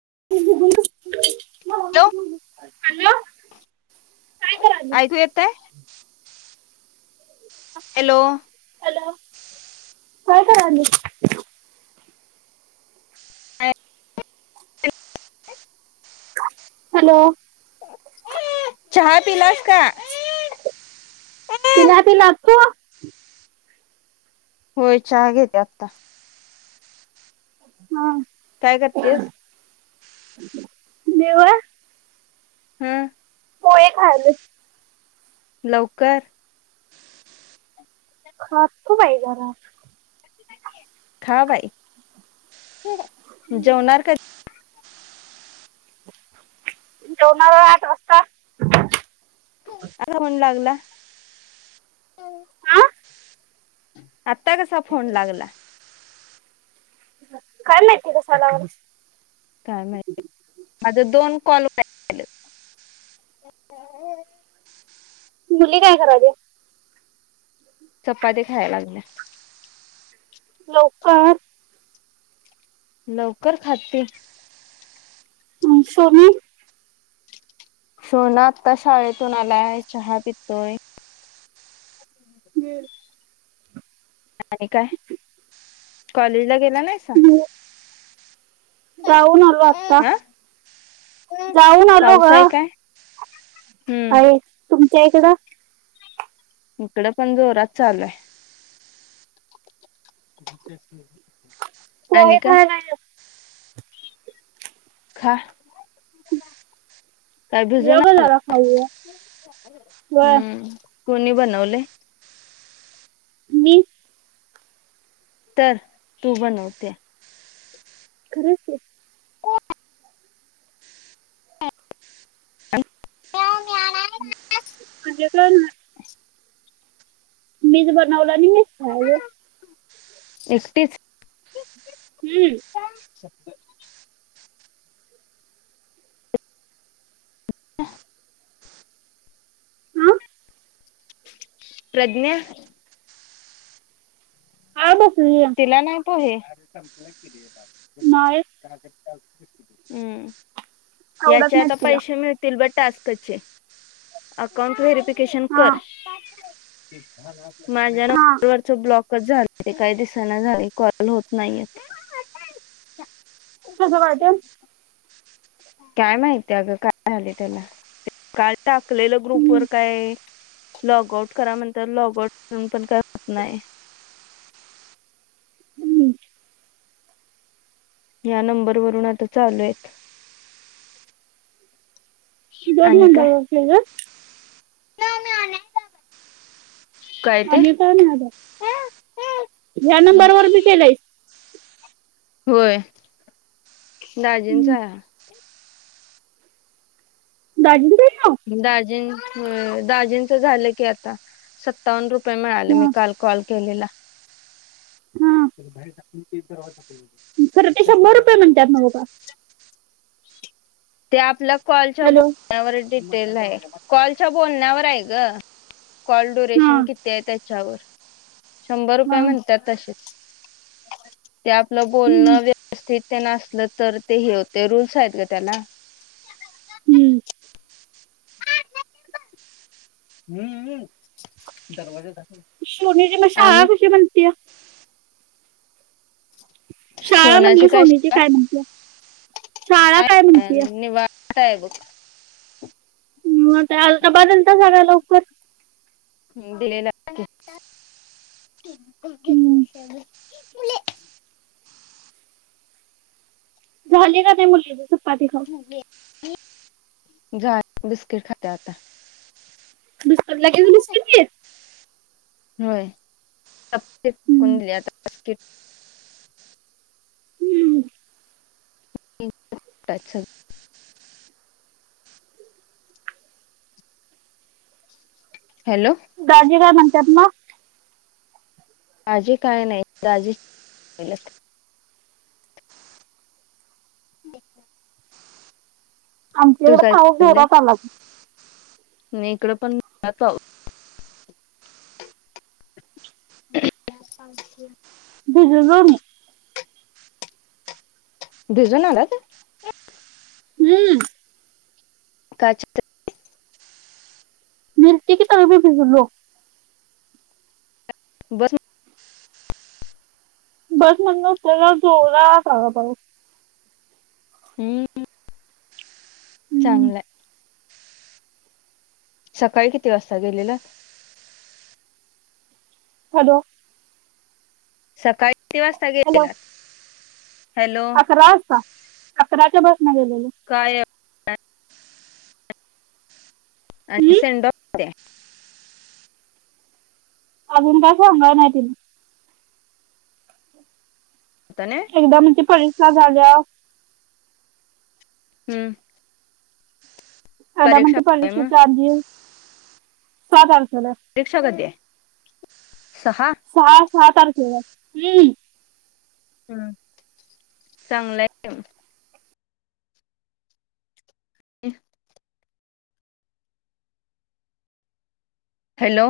Hello काय करायली ऐकू येतंय हॅलो काय करू राहिली हॅलो तिलास्का [unintelligible] होय चहा घेते आता हा काय करतेस देव हम्म हो ये खाली लवकर खर खू बाई जरा खा बाई जेवणार का जेवणार आठ वाजता आं म्हणू लागला हा आता कसा फोन लागला काल माहित कसा लागला काय माहिती माझे दोन कॉल [inaudible] मुली काय करू राहिल्या चपाती खाय लागल्या लोकर लवकर खाते हम समीर सोना आत्ता शाळेतून आलाय चहा पितोय हम आणि काय कॉलेजला गेला नाही का जाऊन आलो आता जाऊन आलो पाऊस ग आहे काय हम्म आहे तुमच्या इकडं इकड पण जोरात चालूय पोहे खाऊ राहिलो खा [inaudible] काय ये भिजून ग जरा आला खाऊया व हम्म कोणी बनवले मी तर तू बनवते खरंच की [unintelligible] मीच बनवला आणि मीच खायले. एकटीच हम्म. [inaudible] हा प्रज्ञा आमं तिला नाय पोहे नाही हम्म आवडत याचे आता नाहीत तिला पैशे मिळतील बट टास्क चे अकाउंट व्हेरीकेशन हा कर माझ्या ना हा [inaudible] वरचा ब्लॉकच झालय काय दिस चना झाले कॉल होत नाहीयेत. कसं वाटेल? काय माहिती अगं काय झाले त्याला काल टाकलेलं ग्रुप हम्म, वर काय लॉगआउट करा म्हणतात, लॉगआउट करून पण काय होत नाही. हम्म. या नंबरवरून आता चालू आहेत. दोन आणि काय नंबर वर केलसं. काय ते आणि काय नाय अजार, ह्या नंबरवर बी केलाय. होय हम्म. दाजींचा हा. दाजी कुठे दाजीं होय दाजींचा झालं की आता सत्तावन रुप पय मिळाले मी हा काल कॉल केलेला. हा [inaudible] खरं ते शंभर रुपये म्हणत्यात ना हो पा ते आपल्या कॉलच्या हॅलो बोलण्यावर डिटेल आहे. कॉलच्या बोलण्यावर आहे ग कॉल हा डुरेशन किती आहे त्याच्यावर शंभर हा रुपये म्हणत्यात तशे. [inaudible] ते आपलं हम्म, बोलणं व्य स्थित तेन असलं तर ते हे होते रूल्स आहेत गं त्याला. हम्म. हम्म, दरवाजा झाकून शोनी जी म शाळा कुशी म्हणतीया [inaudible] शाळा सोनाची म्हणली सोनीची शिवा काय म्हटलं? [unintelligible] म ते आलता बदलता सगळं लवकर. हम्म, दिलेला की. हम्म. [unintelligible] झाली का नाही मुलगीचा चपाती खाऊन? झालं बिस्किट खाते आता. मिस्कॉल लगेच. [unintelligible] होय [unintelligible] हम्म. कोणी दिली आता बिस्कीट. [inaudible] हॅलो दाजी काय म्हणत्यात म? आजी काय नाही दाजी. [unintelligible] [inaudible] आमच्या तुझं इकड पाऊस घरात आला नही इकडं पण यतो [inaudible] भिजलो मी भिजून आलाात हम्म का छत्री न्हेतील की तरी भिजलो बस बस मधून उतरलेवर जोरात आला पाऊस हम् चांगलंय सकाळी किती वाजता गेलेला हॅलो सकाळी किती वाजता हॅलो गेलेलात हॅलो अकरा वाजता अकराच्या बसने ने गेलेलो काय आणि हम्म सेंडऑफ अजून काय सांगायला नाही त्यांनी होतं ना एकदा म्हनंत्यात परीक्षा झालेवर हम्म एकदा परीक्षा म्हणतात कधी आहे मग परीक्षेचे आधी परीक्षा कधी आहे सहा सहा सहा तारखेला हम्म हम् चांगलंय [unintelligible] हॅलो